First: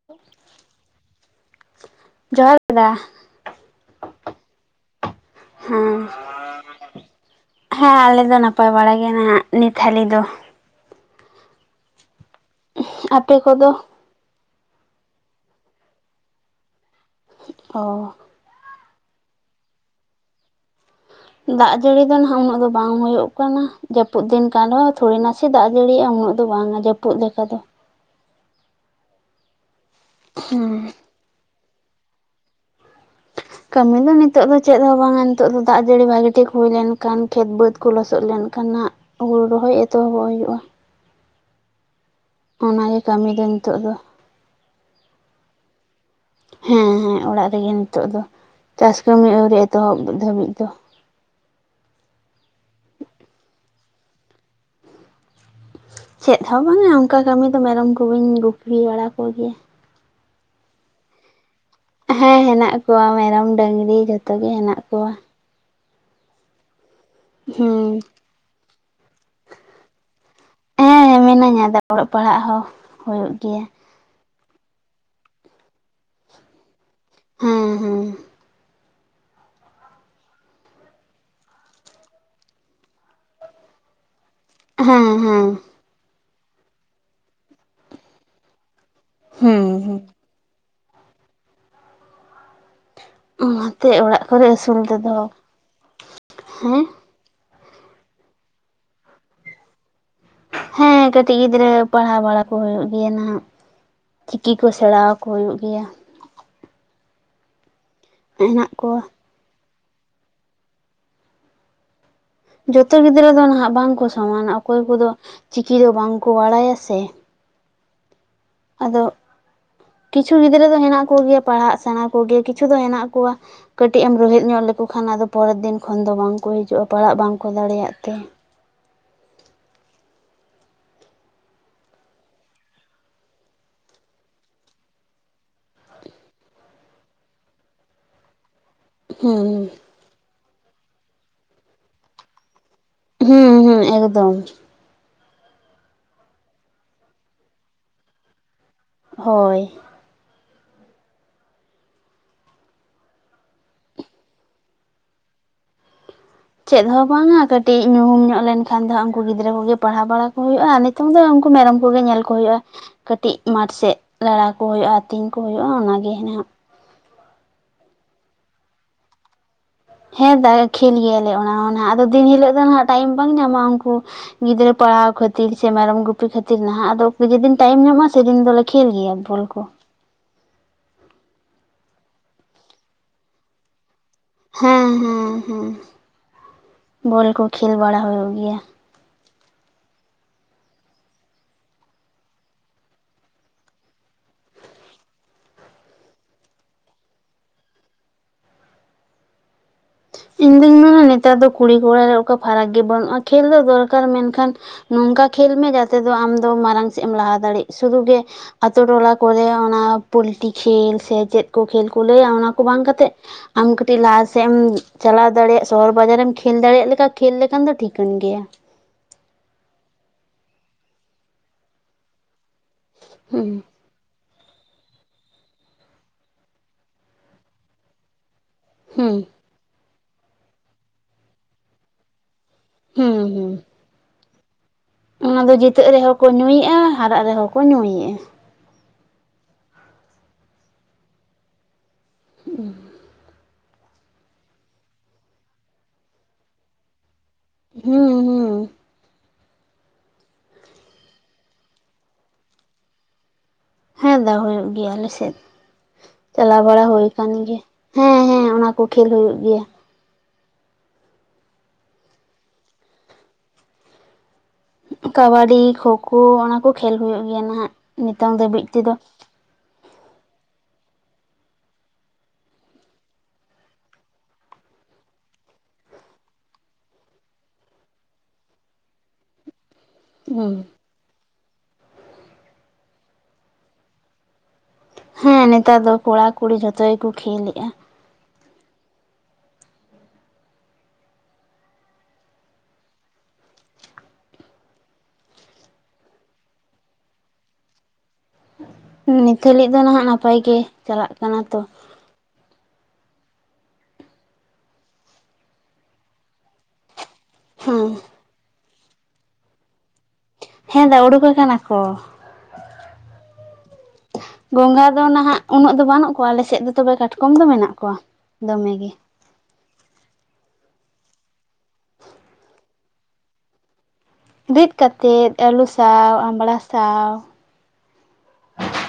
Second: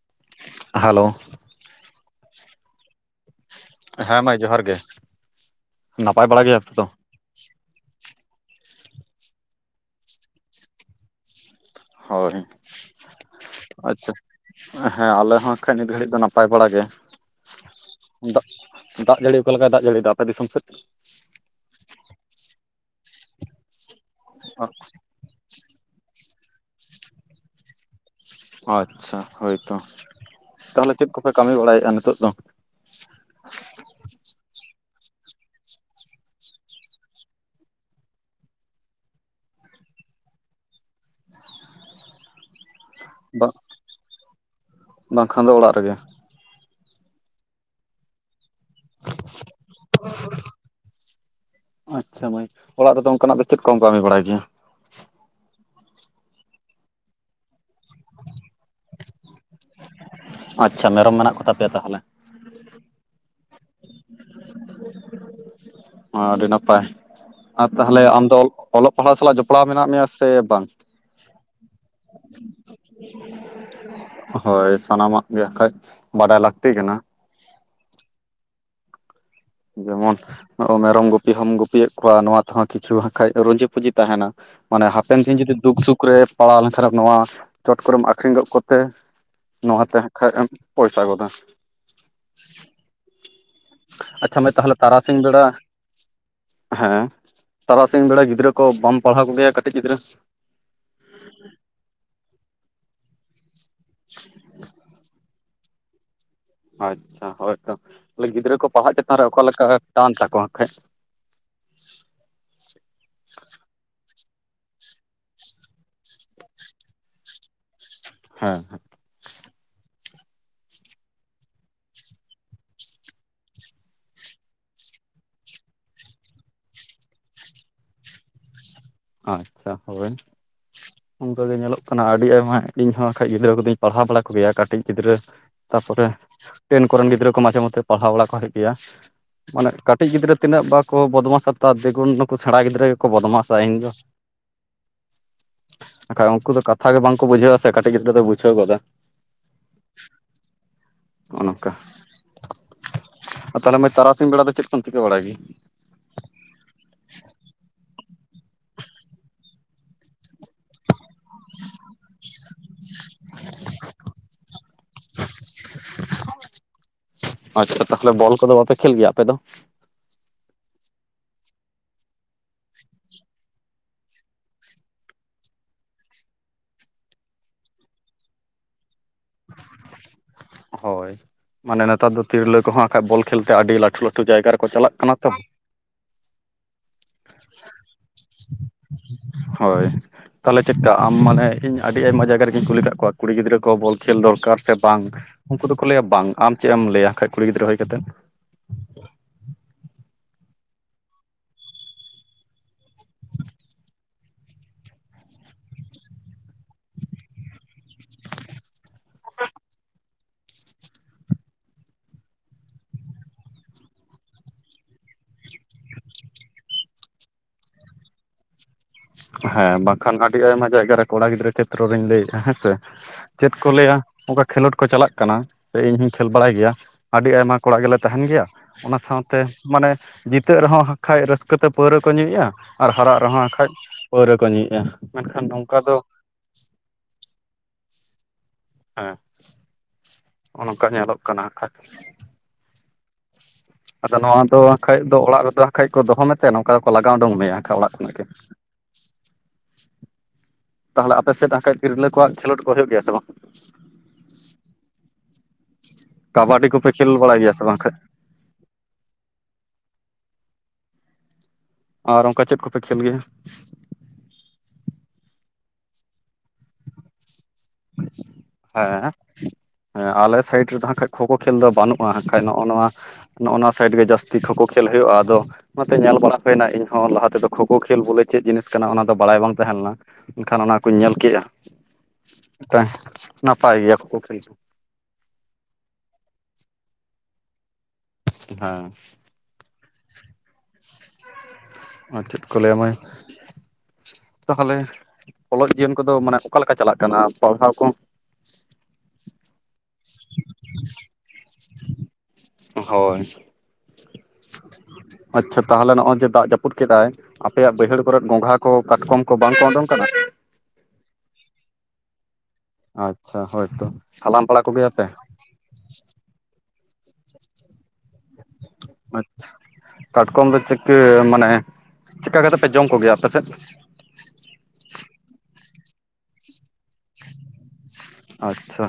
[inaudible] Hello. ᱡᱚᱦᱟᱨ ᱜᱮ ᱫᱟ ᱦᱮᱸ ᱢᱟᱹᱭ ᱡᱚᱦᱟᱨ ᱜᱮ ᱦᱮᱸ ᱱᱟᱯᱟᱭ ᱵᱟᱲᱟ ᱜᱮᱭᱟ ᱯᱮᱛᱚ ᱦᱮᱸ ᱟᱞᱮ ᱫᱚ ᱱᱟᱯᱟᱭ ᱵᱟᱲᱟ ᱜᱮ ᱱᱟᱜ ᱱᱤᱛ ᱦᱟᱹᱞᱤ ᱫᱚ ᱦᱳᱭ᱾ ᱟᱯᱮ ᱠᱚᱫᱚ ᱟᱪᱪᱷᱟ ᱦᱮᱸ ᱟᱞᱮ ᱦᱚᱸ ᱮᱱᱠᱷᱟᱱ ᱱᱤᱛ ᱜᱷᱟᱹᱲᱤᱡ ᱫᱚ ᱱᱟᱯᱟᱭ ᱵᱟᱲᱟ ᱜᱮ ᱚ ᱫᱟᱜ ᱫᱟᱜ ᱡᱟᱹᱲᱤ ᱚᱠᱟ ᱞᱮᱠᱟᱭ ᱫᱟᱜ ᱡᱟᱹᱲᱤᱭ ᱫᱟ ᱟᱯᱮ ᱫᱤᱥᱚᱢ ᱥᱮᱫ ᱫᱟᱜ ᱡᱟᱹᱲᱤ ᱫᱚ ᱱᱟᱦᱟᱜ ᱩᱱᱟᱹᱜ ᱫᱚ ᱵᱟᱝ ᱦᱩᱭᱩᱜ ᱠᱟᱱᱟ᱾ ᱡᱟᱹᱯᱩᱫ ᱫᱤᱱ ᱠᱟᱱ ᱨᱮᱦᱚᱸ ᱛᱷᱚᱲᱮ ᱱᱟᱥ ᱥᱮ ᱫᱟᱜ ᱡᱟᱹᱲᱤᱭᱮᱜ-ᱟ ᱩᱱᱟᱹᱜ ᱫᱚ ᱵᱟᱝᱼᱟ ᱡᱟᱹᱯᱩᱫ ᱞᱮᱠᱟ ᱫᱚ ᱟᱪᱪᱷᱟ ᱦᱳᱭᱛᱚ ᱛᱟᱦᱚᱞᱮ ᱦᱮᱸ ᱪᱮᱫ ᱠᱚᱯᱮ ᱠᱟᱹᱢᱤ ᱵᱟᱲᱟᱭᱮᱫᱼᱟ ᱱᱤᱛᱚᱜ ᱫᱚ ᱠᱟᱹᱢᱤ ᱫᱚ ᱱᱤᱛᱚᱜ ᱫᱚ ᱪᱮᱫ ᱦᱚᱸ ᱵᱟᱝᱼᱟ ᱱᱤᱛᱚᱜ ᱫᱚ ᱫᱟᱜ ᱡᱟᱹᱲᱤ ᱵᱷᱟᱜᱮ ᱴᱷᱤᱠ ᱦᱩᱭ ᱞᱮᱱᱠᱷᱟᱱ ᱠᱷᱮᱛ ᱵᱟᱹᱫᱽ ᱠᱚ ᱞᱚᱥᱚᱫ ᱞᱮᱱᱠᱷᱟᱱ ᱦᱟᱸᱜ ᱦᱩᱲᱩ ᱨᱚᱦᱚᱭ ᱮᱛᱚᱦᱚᱵᱚᱜ ᱦᱩᱭᱩᱜᱼᱟ᱾ ᱚᱱᱟᱜᱮ ᱠᱟᱹᱢᱤ ᱫᱚ ᱵᱟᱝ ᱱᱤᱛᱚᱜ ᱫᱚ ᱵᱟᱝᱠᱷᱟᱱ ᱫᱚ ᱚᱲᱟᱜ ᱨᱮᱜᱮ ᱦᱮᱸᱻᱦᱮᱸᱻ ᱚᱲᱟᱜ ᱨᱮᱜᱮ ᱱᱤᱛᱚᱜ ᱫᱚ ᱪᱟᱥ ᱠᱟᱹᱢᱤ ᱟᱹᱣᱨᱤ ᱮᱛᱚᱦᱚᱵ ᱫᱷᱟᱹᱵᱤᱡ ᱫᱚ ᱟᱪᱪᱷᱟ ᱢᱟᱹᱭ ᱚᱲᱟᱜ ᱨᱮᱫᱚ ᱚᱱᱠᱟᱱᱟᱜ ᱫᱚ ᱪᱮᱫ ᱠᱚᱢ ᱠᱟᱹᱢᱤ ᱵᱟᱲᱟᱭ ᱜᱮᱭᱟ ᱪᱮᱫ ᱦᱚᱸ ᱵᱟᱝᱼᱟ ᱚᱱᱠᱟ ᱠᱟᱹᱢᱤ ᱫᱚ ᱢᱮᱨᱚᱢ ᱠᱚᱜᱮᱧ ᱜᱩᱯᱤ ᱵᱟᱲᱟ ᱠᱚ ᱜᱮᱭᱟ ᱟᱪᱪᱷᱟ ᱢᱮᱨᱚᱢ ᱢᱮᱱᱟᱜ ᱠᱚᱛᱟ ᱯᱮᱭᱟ ᱛᱟᱦᱚᱞᱮ? ᱦᱮᱸ ᱦᱮᱱᱟᱜ ᱠᱚᱣᱟ ᱢᱮᱨᱚᱢ ᱰᱟᱹᱝᱨᱤ ᱡᱷᱚᱛᱚ ᱜᱮ ᱦᱮᱱᱟᱜ ᱠᱚᱣᱟ᱾ ᱟᱹᱰᱤ ᱱᱟᱯᱟᱭ᱾ ᱟᱨ ᱛᱟᱦᱚᱞᱮ ᱦᱩᱸ᱾ ᱟᱢ ᱫᱚ ᱚᱞᱚᱜ ᱯᱟᱲᱦᱟᱜ ᱥᱟᱞᱟᱜ ᱡᱚᱯᱲᱟᱣ ᱢᱮᱱᱟᱜ ᱢᱮᱭᱟ ᱥᱮ ᱵᱟᱝ? ᱦᱮᱸ ᱢᱤᱱᱟᱹᱧᱟ ᱫᱟ ᱚᱞᱚᱜ ᱯᱟᱲᱦᱟᱜ ᱦᱚᱸ ᱦᱩᱭᱩᱜ ᱜᱮᱭᱟ᱾ ᱦᱳᱭ ᱥᱟᱱᱟᱢᱟᱜ ᱜᱮ ᱟᱠᱷᱟᱡ ᱵᱟᱰᱟᱭ ᱞᱟᱹᱠᱛᱤ ᱠᱟᱱᱟ᱾ ᱦᱮᱸ ᱦᱮᱸ᱾ ᱡᱮᱢᱚᱱ ᱢᱮᱨᱚᱢ ᱜᱩᱯᱤ ᱦᱚᱢ ᱜᱩᱯᱤᱭᱮᱫ ᱠᱚᱣᱟ ᱱᱚᱣᱟ ᱛᱮᱦᱚᱸ ᱠᱤᱪᱷᱩ ᱦᱟᱸᱠᱷᱟᱡ ᱨᱩᱡᱤ ᱯᱩᱡᱤ ᱛᱟᱦᱮᱸᱱᱟ᱾ ᱢᱟᱱᱮ ᱦᱮᱸ ᱦᱟᱯᱮᱱ ᱫᱤᱱ ᱦᱮᱸ ᱡᱩᱫᱤ ᱫᱩᱠ ᱥᱩᱠ ᱨᱮ ᱯᱟᱲᱟᱣ ᱞᱮᱱᱠᱷᱟᱱ ᱱᱚᱣᱟ ᱪᱚᱴ ᱠᱚᱨᱮᱢ ᱟᱠᱷᱨᱤᱧ ᱜᱚᱫ ᱠᱚᱛᱮ ᱦᱩᱸ ᱱᱚᱣᱟ ᱛᱮ ᱦᱩᱸ ᱦᱟᱸᱠᱷᱟᱡ ᱮᱢ ᱯᱚᱭᱥᱟ ᱜᱚᱫᱟ᱾ ᱚᱱᱟᱛᱮ ᱚᱲᱟᱜ ᱟᱪᱪᱷᱟ ᱠᱚᱨᱮ ᱢᱟᱹᱭ ᱛᱟᱦᱚᱞᱮ ᱟᱹᱥᱩᱞ ᱫᱚ ᱛᱟᱨᱟᱥᱤᱧ ᱫᱚᱦᱚ ᱵᱮᱲᱟ ᱦᱮᱸ ᱛᱟᱨᱟᱥᱤᱧ ᱵᱮᱲᱟ ᱜᱤᱫᱽᱨᱟᱹ ᱠᱚ ᱵᱟᱢ ᱯᱟᱲᱦᱟᱣ ᱠᱚᱜᱮᱭᱟ ᱠᱟᱹᱴᱤᱡ ᱜᱤᱫᱽᱨᱟᱹ? ᱦᱮᱸ ᱠᱟᱹᱴᱤᱡ ᱜᱤᱫᱽᱨᱟᱹ ᱯᱟᱲᱦᱟᱣ ᱵᱟᱲᱟ ᱠᱚ ᱦᱩᱭᱩᱜ ᱜᱮᱭᱟ ᱱᱟᱦᱟᱸᱜ᱾ ᱪᱤᱠᱤ ᱠᱚ ᱥᱮᱬᱟᱣᱟᱠᱚ ᱦᱩᱭᱩᱜ ᱜᱮᱭᱟ᱾ ᱟᱪᱪᱷᱟ ᱦᱳᱭᱛᱚ ᱛᱟᱦᱚᱞᱮ ᱜᱤᱫᱽᱨᱟᱹ ᱠᱚ ᱦᱮᱱᱟᱜ ᱯᱟᱲᱦᱟᱜ ᱠᱚᱣᱟ᱾ ᱪᱮᱛᱟᱱ ᱨᱮ ᱚᱠᱟ ᱞᱮᱠᱟ ᱴᱟᱱ ᱛᱟᱠᱚ ᱦᱟᱸᱠᱷᱟᱡ ᱡᱚᱛᱚ ᱜᱤᱫᱽᱨᱟᱹ ᱫᱚ ᱱᱟᱦᱟᱸᱜ ᱵᱟᱝ ᱠᱚ ᱥᱚᱢᱟᱱᱟ ᱚᱠᱚᱭ ᱠᱚᱫᱚ ᱪᱤᱠᱤ ᱫᱚ ᱵᱟᱝ ᱠᱚ ᱵᱟᱲᱟᱭᱟ ᱥᱮ, ᱦᱮᱸ᱾ ᱟᱫᱚ ᱠᱤᱪᱷᱩ ᱜᱤᱫᱽᱨᱟᱹ ᱫᱚ ᱦᱮᱱᱟᱸᱜ ᱠᱚᱜᱮᱭᱟ ᱯᱟᱲᱦᱟᱜ ᱥᱮᱬᱟ ᱠᱚᱜᱮ ᱠᱤᱪᱷᱩ ᱫᱚ ᱦᱮᱱᱟᱸᱜ ᱠᱚᱣᱟ ᱠᱟᱹᱴᱤᱡ ᱮᱢ ᱨᱳᱦᱮᱫ ᱧᱚᱜ ᱞᱮᱠᱚ ᱠᱷᱟᱱ ᱟᱫᱚ ᱯᱚᱨᱮᱨ ᱫᱤᱱ ᱠᱷᱚᱱ ᱫᱚ ᱵᱟᱝ ᱠᱚ ᱦᱤᱡᱩᱜᱼᱟ, ᱯᱟᱲᱦᱟᱜ ᱵᱟᱝᱠᱚ ᱫᱟᱲᱮᱭᱟᱜ ᱛᱮ ᱾ ᱟᱪᱪᱷᱟ ᱦᱳᱭ ᱾ ᱚᱝᱠᱟᱜᱮ ᱧᱮᱞᱚᱜ ᱠᱟᱱᱟ ᱟᱹᱰᱤ ᱟᱭᱢᱟ ᱤᱧᱦᱚᱸ ᱵᱟᱠᱷᱟᱡ ᱜᱤᱫᱽᱨᱟᱹ ᱠᱚᱫᱚᱧ ᱯᱟᱲᱦᱟᱣ ᱵᱟᱲᱟ ᱠᱚᱜᱮᱭᱟ, ᱠᱟᱹᱴᱤᱡ ᱜᱤᱫᱽᱨᱟᱹ ᱛᱟᱨᱯᱚᱨᱮ ᱴᱮᱱ ᱠᱚᱨᱮᱱ ᱜᱤᱫᱽᱨᱟᱹ ᱠᱚ ᱢᱟᱡᱷᱮ ᱢᱚᱫᱫᱷᱮ ᱯᱟᱲᱦᱟᱣ ᱵᱟᱲᱟ ᱠᱚ ᱦᱩᱭᱩᱜ ᱜᱮᱭᱟ᱾ ᱢᱟᱱᱮ ᱦᱩᱸ ᱠᱟᱹᱴᱤᱡ ᱜᱤᱫᱽᱨᱟᱹ ᱛᱤᱱᱟᱹᱜ ᱵᱟᱠᱚ ᱵᱚᱫᱢᱟᱥᱟ ᱛᱟᱨ ᱫᱤᱜᱩᱱ ᱱᱩᱠᱩ ᱥᱮᱲᱟ ᱜᱤᱫᱽᱨᱟᱹ ᱜᱮᱠᱚ ᱵᱚᱫᱢᱟᱥᱟ ᱤᱧ ᱫᱚ ᱫᱚᱢ ᱟᱠᱷᱟᱡ ᱩᱱᱠᱩ ᱫᱚ ᱠᱟᱛᱷᱟ ᱜᱮ ᱵᱟᱝ ᱵᱩᱡᱷᱟᱹᱣᱟ ᱥᱮ ᱠᱟᱹᱴᱤᱡ ᱜᱤᱫᱽᱨᱟᱹ ᱫᱚ ᱵᱩᱡᱷᱟᱹ ᱜᱚᱫᱟ ᱾ ᱦᱳᱭ᱾ ᱱᱚᱜᱼ ᱱᱚᱝᱠᱟ, ᱛᱟᱦᱚᱞᱮ ᱢᱟᱹᱭ ᱛᱟᱨᱟᱥᱤᱧ ᱵᱮᱲᱟ ᱫᱚ ᱪᱮᱫ ᱠᱚᱢ ᱪᱤᱠᱟᱹ ᱵᱟᱲᱟᱭ ᱜᱮ? ᱪᱮᱫ ᱦᱚᱸ ᱵᱟᱝᱟ ᱠᱟᱹᱴᱤᱡ ᱧᱩᱦᱩᱢ ᱧᱚᱜ ᱞᱮᱠᱷᱟᱱ ᱫᱚ ᱦᱟᱸᱜ ᱩᱱᱠᱩ ᱜᱤᱫᱽᱨᱟᱹ ᱠᱚᱜᱮ ᱯᱟᱲᱟᱣ ᱵᱟᱲᱟ ᱠᱚ ᱦᱩᱭᱩᱜᱼᱟ ᱱᱤᱛᱚᱝ ᱫᱚ ᱩᱝᱠᱩ ᱢᱮᱨᱚᱢ ᱠᱚᱜᱮ ᱧᱮᱞ ᱠᱚ ᱦᱩᱭᱩᱜᱼᱟ᱾ ᱠᱟᱹᱴᱤᱡ ᱢᱟᱴᱷ ᱥᱮᱫ ᱞᱟᱲᱟ ᱠᱚ ᱦᱩᱭᱩᱜᱼᱟ, ᱟᱹᱛᱤᱧ ᱠᱚ ᱦᱩᱭᱩᱜᱼᱟ ᱚᱱᱟᱜᱮ ᱦᱮᱦᱟᱸᱜ᱾ ᱟᱪᱪᱷᱟ ᱛᱟᱦᱚᱞᱮ ᱵᱚᱞ ᱠᱚᱫᱚ ᱵᱟᱯᱮ ᱠᱷᱮᱞ ᱜᱮᱭᱟ ᱟᱯᱮ ᱫᱚ? ᱦᱮᱸ ᱫᱟ ᱠᱷᱮᱞ ᱜᱮᱭᱟᱞᱮ ᱚᱱᱟ ᱚᱱᱟ ᱟᱫᱚ ᱫᱤᱱ ᱦᱤᱞᱳᱜ ᱫᱚ ᱱᱟᱜ ᱴᱟᱭᱤᱢ ᱵᱟᱝ ᱧᱟᱢᱟ ᱩᱱᱠᱩ ᱜᱤᱫᱽᱨᱟᱹ ᱯᱟᱲᱦᱟᱣ ᱠᱷᱟᱹᱛᱤᱨ ᱥᱮ ᱢᱮᱨᱚᱢ ᱜᱩᱯᱤ ᱠᱷᱟᱹᱛᱤᱨ ᱱᱟᱦᱟᱸᱜ ᱟᱫᱚ ᱡᱮᱫᱤᱱ ᱴᱟᱭᱤᱢ ᱧᱚᱜᱼᱟ ᱥᱮ ᱫᱤᱱ ᱫᱚᱞᱮ ᱠᱷᱮᱞ ᱜᱮᱭᱟ ᱵᱚᱞ ᱠᱚ᱾ ᱦᱳᱭ ᱢᱟᱱᱮ ᱱᱮᱛᱟᱨ ᱫᱚ ᱛᱤᱨᱞᱟᱹ ᱠᱚᱦᱚᱸ ᱦᱟᱠᱷᱟᱡ ᱵᱚᱞ ᱠᱷᱮᱞ ᱛᱮ ᱟᱹᱰᱤ ᱞᱟ ᱴᱩ ᱞᱟᱹᱴᱩ ᱡᱟᱭᱜᱟ ᱨᱮᱠᱚ ᱦᱮᱸ ᱪᱟᱞᱟᱜ ᱠᱟᱱᱟ ᱛᱚ ᱦᱮᱸ ᱦᱮᱸ, ᱵᱚᱞ ᱠᱚ ᱠᱷᱮᱞ ᱵᱟᱲᱟ ᱦᱩᱭᱩᱜ ᱜᱤᱭᱟ᱾ ᱦᱳᱭ᱾ ᱛᱟᱦᱚᱞᱮ ᱪᱮᱫᱠᱟ ᱟᱢ ᱢᱟᱱᱮ ᱤᱧ ᱟᱹᱰᱤ ᱟᱭᱢᱟ ᱡᱟᱭᱜᱟ ᱨᱮᱜᱤᱧ ᱠᱩᱞᱤ ᱠᱟᱜ ᱠᱚᱣᱟ ᱠᱩᱲᱤ ᱜᱤᱫᱽᱨᱟᱹ ᱠᱚ ᱵᱚᱞ ᱠᱷᱮᱞ ᱫᱚᱨᱠᱟᱨ ᱥᱮ ᱵᱟᱝ ᱩᱝᱠᱩ ᱫᱚᱠᱚ ᱞᱟᱹᱭᱟ ᱵᱟᱝ ᱟᱢ ᱪᱮᱫ ᱮᱢ ᱞᱟᱹᱭᱟ ᱟᱝ ᱠᱷᱟᱱᱡ ᱠᱩᱲᱤ ᱜᱤᱫᱽᱨᱟᱹ ᱦᱩᱭ ᱠᱟᱛᱮᱫ? ᱤᱧ ᱫᱩᱧ ᱢᱮᱱᱟ ᱱᱮᱛᱟᱨ ᱫᱚ ᱠᱩᱲᱤ ᱠᱚᱲᱟ ᱨᱮ ᱚᱠᱟ ᱯᱷᱟᱨᱟᱠ ᱜᱮ ᱵᱟᱹᱱᱩᱜᱼᱟ ᱠᱷᱮᱞ ᱫᱚ ᱫᱚᱨᱠᱟᱨ ᱢᱮᱱᱠᱷᱟᱱ ᱱᱚᱝᱠᱟ ᱠᱷᱮᱞ ᱢᱮ ᱡᱟᱛᱮ ᱫᱚ ᱟᱢ ᱫᱚ ᱢᱟᱨᱟᱝ ᱥᱮᱫ ᱮᱢ ᱞᱟᱦᱟ ᱫᱟᱲᱮᱜ᱾ ᱥᱩᱫᱩ ᱜᱮ ᱟᱛᱳ ᱴᱚᱞᱟ ᱠᱚᱨᱮ ᱚᱱᱟ ᱯᱚᱞᱴᱤ ᱠᱷᱮᱞ ᱥᱮ ᱪᱮᱫ ᱠᱚ ᱠᱷᱮᱞ ᱠᱚ ᱞᱟᱹᱭᱟ ᱚᱱᱟ ᱠᱚ ᱵᱟᱝ ᱠᱟᱛᱮᱜ ᱟᱢ ᱠᱟᱹᱴᱤᱡ ᱞᱟᱦᱟᱟᱥᱮᱫ ᱮᱢ ᱪᱟᱞᱟᱣ ᱫᱟᱲᱮᱭᱟᱜ ᱥᱚᱦᱚᱨ ᱵᱟᱡᱟᱨᱮᱢ ᱠᱷᱮᱞ ᱫᱟᱲᱮᱭᱟᱜ ᱞᱮᱠᱟ ᱠᱷᱮᱞ ᱞᱮᱠᱷᱟᱱ ᱫᱚ ᱴᱷᱤᱠᱟᱹᱱ ᱜᱮᱭᱟ ᱾ ᱦᱮᱸ ᱵᱟᱝᱠᱷᱟᱱ ᱟᱹᱰᱤ ᱟᱭᱢᱟ ᱡᱟᱭᱜᱟ ᱨᱮ ᱠᱚᱲᱟ ᱜᱤᱫᱽᱨᱟᱹ ᱠᱷᱮᱛᱨᱚ ᱨᱮᱧ ᱞᱟᱹᱭ ᱮᱫᱼᱟ ᱦᱮᱸ ᱥᱮ ᱾ ᱪᱮᱫ ᱦᱩᱸ ᱠᱚ ᱞᱟᱹᱭᱟ ᱾ ᱚᱱᱠᱟ ᱠᱷᱮᱞᱳᱰ ᱠᱚ ᱪᱟᱞᱟᱜ ᱠᱟᱱᱟ ᱥᱮ ᱤᱧ ᱦᱚᱸᱧ ᱠᱷᱮᱞ ᱵᱟᱲᱟᱭ ᱜᱮᱭᱟ ᱟᱹᱰᱤ ᱟᱭᱢᱟ ᱠᱚᱲᱟ ᱜᱮᱞᱮ ᱛᱟᱦᱮᱱ ᱜᱮᱭᱟ ᱾ ᱚᱱᱟ ᱦᱩᱸ ᱥᱟᱶᱛᱮ ᱢᱟᱱᱮ ᱡᱤᱛᱟᱹᱜ ᱨᱮᱦᱚᱸ ᱠᱷᱟᱡ ᱨᱟᱹᱥᱠᱟᱹᱛᱮ ᱯᱟᱹᱣᱨᱟᱹ ᱠᱚ ᱧᱩᱭᱮᱜᱼᱟ ᱾ ᱟᱨ ᱦᱩᱸ ᱦᱟᱨᱟᱜ ᱨᱮᱦᱚᱸ ᱦᱩᱸ ᱠᱷᱟᱱᱡ ᱯᱟᱹᱣᱨᱟᱹ ᱠᱚ ᱧᱩᱭᱮᱫᱼᱟ ᱾ ᱚᱱᱟ ᱫᱚ ᱡᱤᱛᱟᱹᱜ ᱨᱮᱦᱚᱸ ᱠᱚ ᱧᱩᱭᱮᱫᱼᱟ ᱦᱟᱨᱟᱜ ᱨᱮᱦᱚᱸ ᱠᱚ ᱧᱩᱭᱮᱫᱼᱟ᱾ ᱦᱮᱸᱜ ᱱᱚᱜ ᱱᱚᱝᱠᱟ ᱧᱮᱞᱚᱜ ᱠᱟᱱᱟ ᱠᱷᱟᱡ᱾ ᱦᱸ [inaudible] ᱟᱫᱚ ᱱᱚᱣᱟ ᱫᱚ ᱵᱟᱠᱷᱟᱡ ᱫᱚ ᱚᱲᱟᱜ ᱨᱮᱫᱚ ᱟᱠᱷᱟᱡ ᱠᱚ ᱫᱚᱦᱚ ᱢᱮᱛᱮ ᱱᱚᱝᱠᱟ ᱫᱚᱠᱚ ᱞᱟᱜᱟᱣ ᱩᱰᱩᱝ ᱢᱮᱭᱟ ᱚᱲᱟᱜ ᱠᱷᱚᱱᱟᱜ ᱜᱮ᱾ ᱦᱩᱸ ᱦᱩᱸ ᱛᱟᱦᱞᱮ ᱟᱯᱮ ᱥᱮᱫ ᱟᱠᱷᱟᱡ ᱛᱤᱨᱞᱟᱹ ᱠᱚᱣᱟᱜ ᱠᱷᱮᱞᱳᱰ ᱠᱚ ᱦᱩᱭᱩᱜ ᱜᱮᱭᱟ ᱥᱮ ᱵᱟᱝ? ᱦᱮᱸ ᱫᱟ ᱦᱩᱭᱩᱜ ᱜᱮᱭᱟ ᱟᱞᱮ ᱥᱮᱫ ᱪᱟᱞᱟᱣ ᱠᱟᱵᱟᱰᱤ ᱵᱟᱲᱟ ᱠᱚᱯᱮ ᱦᱩᱭ ᱠᱷᱮᱞ ᱠᱟᱱ ᱵᱟᱲᱟᱭ ᱥᱮ ᱜᱮᱭᱟ ᱵᱟᱝ ᱠᱷᱟᱡ ᱦᱮᱸ ᱦᱮᱸ ᱚᱱᱟ᱾ ᱠᱚ ᱠᱷᱮᱞ ᱦᱩᱭᱩᱜ ᱜᱮᱭᱟ᱾ ᱟᱨ ᱚᱱᱠᱟ ᱪᱮᱫ ᱠᱚᱯᱮ ᱠᱷᱮᱞ ᱜᱮᱭᱟ? ᱠᱟᱵᱟᱰᱤ ᱠᱷᱳᱸ ᱠᱷᱳ ᱚᱱᱟᱠᱚ ᱠᱷᱮᱞ ᱦᱩᱭᱩᱜ ᱜᱮᱭᱟ ᱱᱟᱦᱟᱜ ᱱᱤᱛᱚᱝ ᱫᱷᱟᱹᱵᱤᱡ ᱛᱮᱫᱚ ᱾ ᱦᱮᱸ ᱟᱞᱮ ᱥᱟᱭᱤᱰ ᱨᱮᱫᱚ ᱦᱟᱸᱜ ᱠᱷᱟᱡ ᱠᱷᱳᱸ ᱠᱷᱳ ᱠᱷᱮᱞ ᱫᱚ ᱵᱟᱹᱱᱩᱜᱼᱟ ᱠᱷᱟᱡ ᱱᱚᱜᱼᱚ ᱱᱚᱣᱟ ᱾ ᱱᱚᱜ-ᱚ ᱱᱚᱣᱟ ᱥᱟᱭᱤᱰ ᱜᱮ ᱡᱟᱹᱥᱛᱤ ᱠᱷᱚᱠᱚ ᱠᱷᱮᱞ ᱦᱳᱭᱳᱜᱼᱟ ᱟᱫᱚ ᱾ ᱚᱱᱟᱛᱮ ᱧᱮᱞ ᱵᱟᱲᱟ ᱦᱳᱭᱮᱱᱟ ᱤᱧᱦᱚᱸ ᱞᱟᱦᱟ ᱛᱮᱫᱚ ᱠᱷᱳ ᱠᱷᱳ ᱠᱷᱮᱞ ᱵᱚᱞᱮ ᱪᱮᱫ ᱡᱤᱱᱤᱥ ᱠᱟᱱᱟ ᱚᱱᱟ ᱫᱚ ᱵᱟᱲᱟᱭ ᱵᱟᱝ ᱛᱟᱦᱮᱸ ᱞᱮᱱᱟ ᱾ ᱦᱩᱸ ᱮᱱᱠᱷᱟᱱ ᱚᱱᱟ ᱠᱚᱧ ᱧᱮᱞ ᱠᱮᱜᱼᱟ ᱱᱟᱯᱟᱭ ᱜᱮᱭᱟ ᱠᱷᱳᱠᱷᱳ ᱠᱷᱮᱞ ᱠᱚ᱾ ᱦᱮᱸ ᱱᱮᱛᱟᱨ ᱫᱚ ᱠᱚᱲᱟ ᱠᱩᱲᱤ ᱡᱷᱚᱛᱚ ᱜᱮᱠᱚ ᱠᱷᱮᱞᱮᱜᱼᱟ ᱾ ᱦᱮᱸ ᱟᱨ ᱪᱮᱫ ᱠᱚ ᱞᱟᱹᱭᱟ ᱢᱟᱹᱭ ᱾ ᱛᱟᱦᱚᱞᱮ ᱚᱞᱚᱜ ᱡᱤᱭᱚᱱ ᱠᱚᱫᱚ ᱢᱟᱱᱮ ᱚᱠᱟ ᱞᱮᱠᱟ ᱪᱟᱞᱟᱜ ᱠᱟᱱᱟ ᱯᱟᱲᱦᱟᱣ ᱠᱚ? ᱱᱤᱛᱚᱜ ᱞᱟᱜᱤᱫ ᱫᱚ ᱱᱟᱦᱟᱜ ᱱᱟᱯᱟᱭ ᱜᱮ ᱪᱟᱞᱟᱜ ᱠᱟᱱᱟ ᱛᱚ ᱦᱚᱭ ᱟᱪᱪᱷᱟ ᱛᱟᱦᱚᱞᱮ ᱱᱚᱜᱼᱚᱭ ᱡᱮ ᱫᱟᱜ ᱡᱟᱯᱩᱫ ᱡᱟᱹᱯᱩᱫ ᱠᱮᱫᱟᱭ ᱟᱯᱮᱭᱟᱜ ᱦᱮᱸ ᱵᱟᱹᱭᱦᱟᱹᱲ ᱠᱚᱨᱮᱫ ᱜᱚᱸᱝᱜᱷᱟ ᱠᱚ ᱠᱟᱴᱠᱚᱢ ᱠᱚ ᱵᱟᱝ ᱠᱚ ᱳᱰᱳᱝ ᱠᱟᱱᱟ? ᱦᱮᱸ ᱫᱟ ᱩᱰᱩᱠ ᱟᱠᱟᱱᱟ ᱠᱚ ᱟᱪᱪᱷᱟ ᱦᱳᱭᱛᱳ ᱦᱟᱞᱟᱝ ᱵᱟᱲᱟ ᱜᱚᱸᱜᱷᱟ ᱫᱚ ᱠᱚᱜᱮᱭᱟᱼᱯᱮ? ᱱᱟᱦᱟᱜ ᱩᱱᱟᱹᱜ ᱫᱚ ᱵᱟᱹᱱᱩᱜ ᱠᱚᱣᱟ ᱟᱞᱮᱥᱮᱫ ᱫᱚ ᱛᱚᱵᱮ ᱠᱟᱴᱠᱚᱢ ᱫᱚ ᱢᱮᱱᱟᱜ ᱠᱚᱣᱟ ᱫᱚᱢᱮ ᱜᱮ ᱟᱪᱪᱷᱟ ᱠᱟᱴᱠᱚᱢ ᱫᱚ ᱪᱤᱠᱟᱹ ᱢᱟᱱᱮ ᱪᱮᱫᱠᱟ ᱠᱟᱛᱮ ᱯᱮ ᱡᱚᱢ ᱠᱚᱜᱮᱭᱟ ᱟᱯᱮ ᱥᱮᱫ? ᱨᱤᱫ ᱠᱟᱛᱮᱫ ᱟᱹᱞᱩ ᱥᱟᱶ ᱟᱢᱵᱲᱟ ᱥᱟᱶ᱾ ᱟᱪᱪᱷᱟ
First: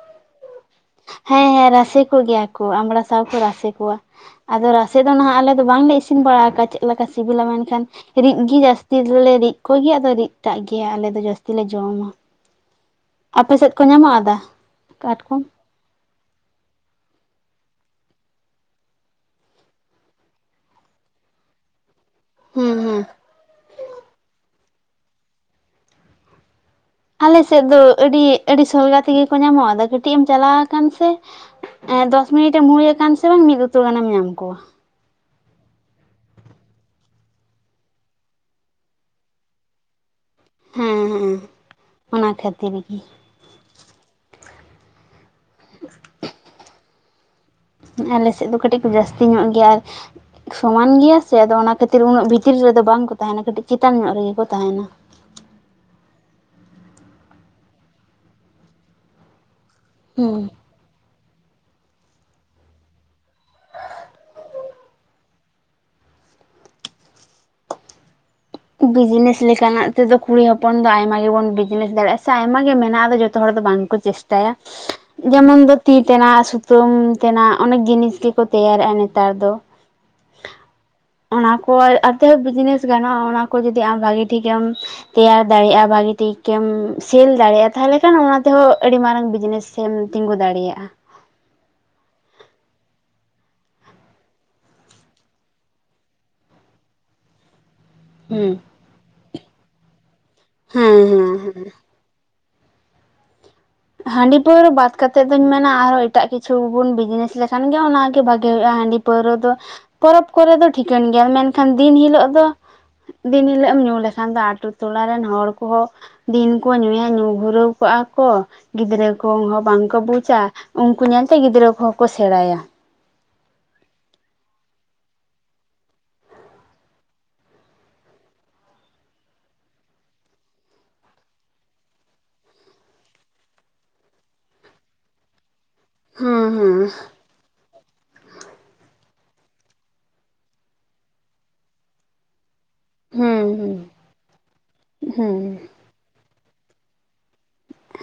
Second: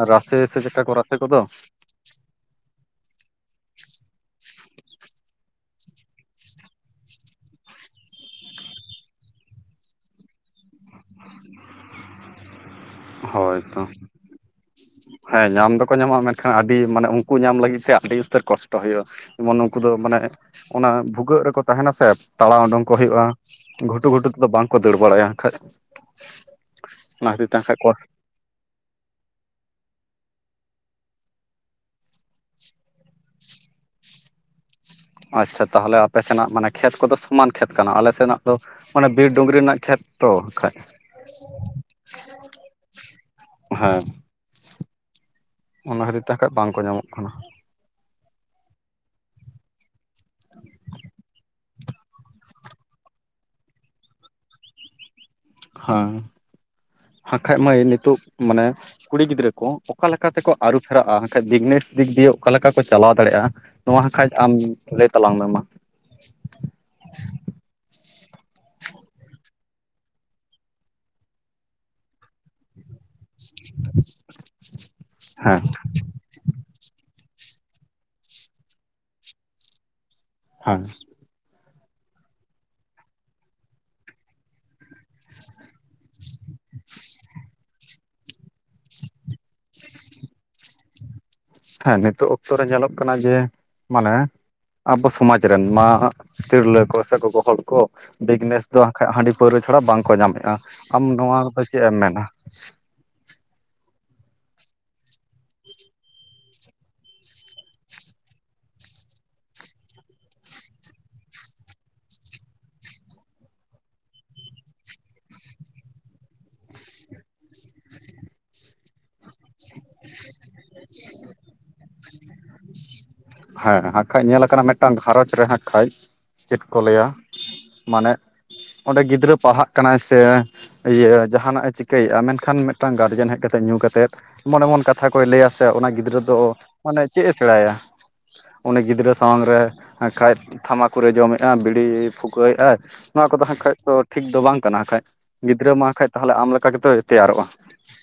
ᱟᱨ ᱨᱟᱥᱮ ᱥᱮ ᱪᱮᱫᱠᱟ ᱠᱚ ᱠᱚᱫᱚ? ᱦᱮᱸ ᱦᱮᱸ ᱨᱟᱥᱮ ᱠᱚ ᱜᱮᱭᱟ ᱠᱚ ᱟᱢᱲᱟ ᱥᱟᱶ ᱠᱚ ᱨᱟᱥᱮ ᱠᱚᱣᱟ ᱟᱫᱚ ᱨᱟᱥᱮ ᱫᱚ ᱱᱟᱦᱟᱜ ᱟᱞᱮ ᱟᱫᱚ ᱵᱟᱝᱞᱮ ᱤᱥᱤᱱ ᱵᱟᱲᱟ ᱟᱠᱟᱫᱼᱟ ᱪᱮᱫ ᱞᱮᱠᱟ ᱥᱤᱵᱤᱞᱟ ᱢᱮᱱᱠᱷᱟᱱ ᱨᱤᱫ ᱜᱤ ᱡᱟᱹᱥᱛᱤ ᱫᱚᱞᱮ ᱨᱤᱫ ᱠᱚᱜᱮᱭᱼᱟ ᱟᱫᱚ ᱨᱤᱫ ᱴᱟᱜ ᱜᱮ ᱟᱞᱮ ᱫᱚ ᱡᱟᱹᱥᱛᱤ ᱛᱤ ᱞᱮ ᱡᱚᱢᱟ ᱟᱯᱮ ᱥᱮᱫ ᱦᱳᱭᱛᱚ ᱠᱚ ᱧᱟᱢᱚᱜᱼᱟ ᱫᱟ ᱠᱟᱴᱠᱚᱢ? ᱵᱟᱠᱚ ᱧᱟᱢᱟ ᱢᱮᱱᱠᱷᱟᱱ ᱟᱹᱰᱤ ᱢᱟᱱᱮ ᱩᱱᱠᱩ ᱧᱟᱢ ᱞᱟᱹᱜᱤᱫ ᱥᱮ ᱟᱹᱰᱤ ᱩᱥᱛᱟᱹᱨ ᱠᱚᱥᱴᱚ ᱦᱩᱭᱩᱜᱼᱟ ᱡᱮᱢᱚᱱ ᱩᱱᱠᱩ ᱫᱚ ᱢᱟᱱᱮ ᱚᱱᱟ ᱵᱷᱩᱜᱟᱹᱜ ᱨᱮᱠᱚ ᱛᱟᱦᱮᱱᱼᱟ ᱥᱮ ᱛᱟᱲᱟᱣ ᱦᱮᱸ ᱳᱰᱳᱝ ᱠᱚ ᱦᱮᱸ ᱦᱳᱭᱳᱜᱼᱟ ᱜᱷᱩᱴᱩ ᱜᱷᱩᱴᱩ ᱛᱮᱫᱚ ᱵᱟᱝᱠᱚ ᱫᱟᱹᱲ ᱵᱟᱲᱟᱭᱟ ᱠᱷᱟᱡ ᱚᱱᱟ ᱟᱞᱮ ᱠᱷᱟᱹᱛᱤᱨ ᱛᱮ ᱥᱮᱫ ᱠᱷᱟᱡ ᱫᱚ ᱠᱚ ᱟᱹᱰᱤ ᱟᱹᱰᱤ ᱥᱚᱞᱜᱟ ᱛᱮᱜᱮ ᱠᱚ ᱧᱟᱢᱚᱜᱼᱟ ᱠᱟᱹᱴᱤᱡ ᱮᱢ ᱪᱟᱞᱟᱣ ᱟᱠᱟᱱ ᱥᱮ ᱫᱚᱥ ᱢᱤᱱᱤᱴ ᱮᱢ ᱦᱩᱭ ᱟᱠᱟᱱ ᱥᱮ ᱵᱟᱝ ᱢᱤᱫ ᱩᱛᱩ ᱜᱟᱱᱮᱢ ᱧᱟᱢ ᱠᱚᱣᱟ ᱟᱪᱪᱷᱟ ᱛᱟᱦᱚᱞᱮ ᱟᱯᱮ ᱥᱮᱱᱟᱜ ᱢᱟᱱᱮ ᱠᱷᱮᱛ ᱠᱚᱫᱚ ᱥᱚᱢᱟᱱ ᱠᱷᱮᱛ ᱠᱟᱱᱟ ᱟᱞᱮ ᱥᱮᱱᱟᱜ ᱫᱚᱼᱼ ᱚᱱᱮ ᱵᱤᱨ ᱰᱩᱺᱝᱨᱤ ᱨᱮᱱᱟᱜ ᱠᱷᱮᱛ ᱛᱚ ᱠᱷᱟᱡ ᱦᱮᱸ ᱦᱮᱸ ᱚᱱᱟ ᱠᱷᱟᱹᱛᱤᱨ ᱜᱮ ᱦᱮᱸ ᱚᱱᱟ ᱠᱷᱟᱹᱛᱤᱨ ᱛᱮᱜᱮ ᱠᱷᱟᱡ ᱵᱟᱝᱠᱚ ᱧᱟᱢᱚᱜ ᱠᱟᱱᱟ ᱟᱞᱮᱥᱮᱫ ᱫᱚ ᱠᱟᱹᱴᱤᱡ ᱠᱚ ᱡᱟᱹᱥᱛᱤ ᱧᱚᱜ ᱜᱮᱭᱟ ᱥᱚᱢᱟᱱ ᱜᱮᱭᱟ ᱥᱮ ᱟᱫᱚ ᱚᱱᱟ ᱠᱷᱟᱹᱛᱤᱨ ᱩᱱᱟᱹᱜ ᱵᱷᱤ ᱵᱷᱤᱛᱤᱨ ᱨᱮᱫᱚ ᱵᱟᱝ ᱠᱚ ᱛᱟᱦᱮᱸᱱᱼᱟ ᱠᱟᱹᱴᱤᱡ ᱪᱮᱛᱟᱱ ᱧᱚᱜ ᱨᱮᱜᱮ ᱠᱚ ᱛᱟᱦᱮᱸᱱᱼᱟ, ᱦᱮᱸ ᱦᱟᱜᱼᱠᱷᱟᱡ ᱢᱟᱹᱭ ᱱᱤᱛᱚᱜ ᱢᱟᱱᱮ ᱠᱩᱲᱤ ᱜᱤᱫᱽᱨᱟᱹ ᱠᱚ ᱚᱠᱟ ᱞᱮᱠᱟ ᱛᱮ ᱦᱩᱸ ᱠᱚ ᱟᱹᱨᱩ ᱯᱷᱮᱨᱟᱜᱼᱟ ᱠᱷᱟᱡ ᱵᱤᱡᱱᱮᱥ ᱫᱤᱠ ᱫᱤᱭᱮ ᱚᱠᱟ ᱞᱮᱠᱟ ᱠᱚ ᱪᱟᱞᱟᱣ ᱫᱟᱲᱮᱭᱟᱜᱼᱟ ᱱᱚᱣᱟ ᱠᱷᱟᱡ ᱟᱢ ᱞᱟᱹᱭ ᱛᱟᱞᱟᱝ ᱢᱮ ᱢᱟ? ᱵᱤᱡᱽᱱᱮᱥ ᱞᱮᱠᱟᱱᱟᱜ ᱛᱮᱫᱚ ᱠᱩᱲᱤ ᱦᱚᱯᱚᱱ ᱫᱚ ᱟᱭᱢᱟ ᱜᱮᱵᱚᱱ ᱵᱤᱡᱱᱮᱥ ᱫᱟᱲᱮᱭᱟᱜᱼᱟ ᱥᱮ ᱟᱭᱢᱟ ᱜᱮ ᱢᱮᱱᱟᱜᱼᱟ ᱡᱚᱛᱚ ᱡᱚᱛᱚ ᱦᱚᱲ ᱫᱚ ᱵᱟᱝ ᱠᱚ ᱪᱮᱥᱴᱟᱼᱭᱟ ᱡᱮᱢᱚᱱ ᱦᱮᱸ ᱫᱚ ᱛᱤ ᱛᱮᱱᱟᱜ ᱥᱩᱛᱟᱹᱢ ᱛᱮᱱᱟᱜ ᱚᱱᱮᱠ ᱡᱤᱱᱤᱥ ᱜᱮᱠᱚ ᱛᱮᱭᱟᱨᱮᱫᱼᱟ ᱱᱮᱛᱟᱨ ᱫᱚ ᱦᱟᱸ ᱚᱱᱟ ᱠᱚ ᱟᱛᱮ ᱵᱤᱡᱽᱱᱮᱥ ᱜᱟᱱᱚᱜᱼᱟ ᱚᱱᱟ ᱠᱚ ᱡᱚᱫᱤ ᱟᱢ ᱵᱷᱟᱜᱤ ᱴᱷᱤᱠ ᱮᱢ, ᱛᱮᱭᱟᱨ ᱫᱟᱲᱮᱜᱼᱟ ᱵᱷᱟᱜᱤ ᱴᱷᱤᱠᱼᱮᱢ ᱥᱮᱞ ᱫᱟᱲᱮᱭᱟᱜᱼᱟ ᱛᱟᱦᱚᱞᱮ ᱠᱷᱟᱱ ᱚᱱᱟ ᱛᱮᱦᱚᱸ ᱟᱹᱰᱤ ᱢᱟᱨᱟᱝ ᱵᱤᱡᱽᱱᱮᱥ ᱪᱮᱢ ᱛᱤᱸᱜᱩ ᱫᱟᱲᱮᱭᱟᱜᱼᱟ ᱦᱮᱸ ᱱᱤᱛᱚᱜ ᱚᱠᱛᱚ ᱨᱮ ᱧᱮᱞᱚᱜ ᱠᱟᱱᱟ ᱡᱮ ᱢᱟᱱᱮ ᱟᱵᱚ ᱥᱚᱢᱟᱡᱽ ᱨᱮᱱ ᱱᱟᱦᱟᱜ ᱛᱤᱨᱞᱟᱹ ᱠᱚ ᱥᱮ ᱜᱚᱜᱚ ᱦᱚᱲ ᱠᱚ ᱦᱩᱸ ᱵᱤᱡᱽᱱᱮᱥ ᱫᱚ ᱦᱟᱜᱠᱷᱟᱡ ᱦᱟᱺᱰᱤ ᱯᱟᱹᱣᱨᱟᱹ ᱪᱷᱟᱲᱟ ᱵᱟᱝᱠᱚ ᱧᱟᱢᱮᱫᱼᱟ ᱦᱮᱸ ᱟᱢ ᱦᱮᱸ ᱱᱚᱣᱟ ᱫᱚ ᱦᱮᱸ ᱪᱮᱫ ᱮᱢ ᱢᱮᱱᱼᱟ ᱦᱟᱺᱰᱤ ᱯᱟᱹᱣᱨᱟᱹ ᱵᱟᱫ ᱠᱟᱛᱮᱫ ᱫᱩᱧ ᱢᱮᱱᱟ ᱟᱨᱦᱚᱸ ᱮᱴᱟᱜ ᱠᱤᱪᱷᱩ ᱵᱚᱱ ᱵᱤᱡᱽᱱᱮᱥ ᱞᱮᱠᱷᱟᱱ ᱜᱮ ᱚᱱᱟᱜᱮ ᱵᱷᱟᱜᱤ ᱦᱩᱭᱩᱜᱼᱟ ᱦᱟᱺᱰᱤ ᱯᱟᱹᱣᱨᱟᱹ ᱫᱚ ᱯᱚᱨᱚᱵᱽ ᱠᱚᱨᱮ ᱫᱚ ᱴᱷᱤᱠᱟᱹᱱ ᱜᱮᱭᱟ ᱢᱮᱱᱠᱷᱟᱱ ᱫᱤᱱ ᱦᱤᱞᱳᱜ ᱫᱚ ᱫᱤᱱ ᱦᱤᱞᱳᱜ ᱮᱢ ᱧᱩ ᱞᱮᱠᱷᱟᱱ ᱫᱚ ᱟᱛᱳ ᱴᱚᱞᱟ ᱨᱮᱱ ᱦᱚᱲ ᱠᱚᱦᱚᱸ ᱫᱤᱱ ᱠᱚ ᱧᱩᱭᱟ ᱧᱩ ᱜᱷᱩᱨᱟᱹᱣ ᱠᱚᱜᱼᱟ ᱠᱚ ᱜᱤᱫᱽᱨᱟᱹ ᱠᱚᱦᱚᱸ ᱵᱟᱝ ᱠᱚ ᱵᱩᱡᱟ ᱩᱱᱠᱩ ᱧᱮᱞᱛᱮ ᱜᱤᱫᱽᱨᱟᱹ ᱠᱚᱦᱚᱸ ᱠᱚ ᱥᱮᱬᱟᱭᱼᱟ ᱦᱮᱸ ᱦᱟᱸᱜᱠᱷᱟᱡ ᱧᱮᱞᱟ ᱟᱠᱟᱱᱟ ᱢᱤᱫᱴᱟᱝ ᱜᱷᱟᱨᱚᱸᱡᱽ ᱨᱮ ᱦᱟᱸᱜ ᱠᱷᱟᱱᱡ ᱪᱮᱫ ᱠᱚ ᱞᱟᱹᱭᱼᱟ ᱢᱟᱱᱮ ᱚᱸᱰᱮ ᱜᱤᱫᱽᱨᱟᱹ ᱯᱟᱲᱦᱟᱜ ᱠᱟᱱᱟᱭ ᱥᱮ ᱤᱭᱟᱹ ᱡᱟᱦᱟᱱᱟᱜᱼ ᱮ ᱪᱤᱠᱟᱹᱭᱮᱫᱼᱟ ᱢᱮᱱᱠᱷᱟᱱ ᱢᱤᱫᱴᱟᱝ ᱜᱟᱨᱡᱮᱱ ᱦᱮᱡ ᱠᱟᱛᱮᱫ ᱧᱩ ᱠᱟᱛᱮᱫ ᱮᱢᱚᱱ ᱮᱢᱚᱱ ᱠᱟᱛᱷᱟ ᱠᱚᱭ ᱞᱟᱹᱭᱟ ᱥᱮ ᱚᱱᱟ ᱜᱤᱫᱽᱨᱟᱹ ᱫᱚ ᱦᱮᱸ ᱦᱮᱸ ᱢᱟᱱᱮ ᱪᱮᱫ ᱮ ᱥᱮᱬᱟᱭᱼᱟ ᱩᱱᱤ ᱜᱤᱫᱽᱨᱟᱹ ᱥᱟᱢᱟᱝ ᱨᱮ ᱦᱟᱜᱠᱷᱟᱡ ᱛᱷᱟᱢᱟᱠᱠᱩᱨ ᱨᱮ ᱡᱚᱢᱮᱫᱼᱟᱭ ᱵᱤᱲᱤᱭ ᱯᱷᱩᱠᱟᱹᱣᱮᱫᱟᱭ ᱱᱚᱣᱟ ᱠᱚᱫᱚ ᱦᱮᱸ ᱦᱟᱸᱜᱠᱷᱟᱡ ᱫᱚ ᱦᱮᱸ ᱴᱷᱤᱠ ᱫᱚ ᱵᱟᱝ ᱠᱟᱱᱟᱠᱷᱟᱡ ᱦᱮᱸ ᱜᱤᱫᱽᱨᱟᱹ ᱢᱟ ᱦᱟᱜ ᱠᱷᱟᱡ ᱛᱟᱦᱚᱞᱮ ᱟᱢ ᱞᱮᱠᱟ ᱜᱮᱛᱚᱭ ᱛᱮᱭᱟᱨᱚᱜ ᱟ᱾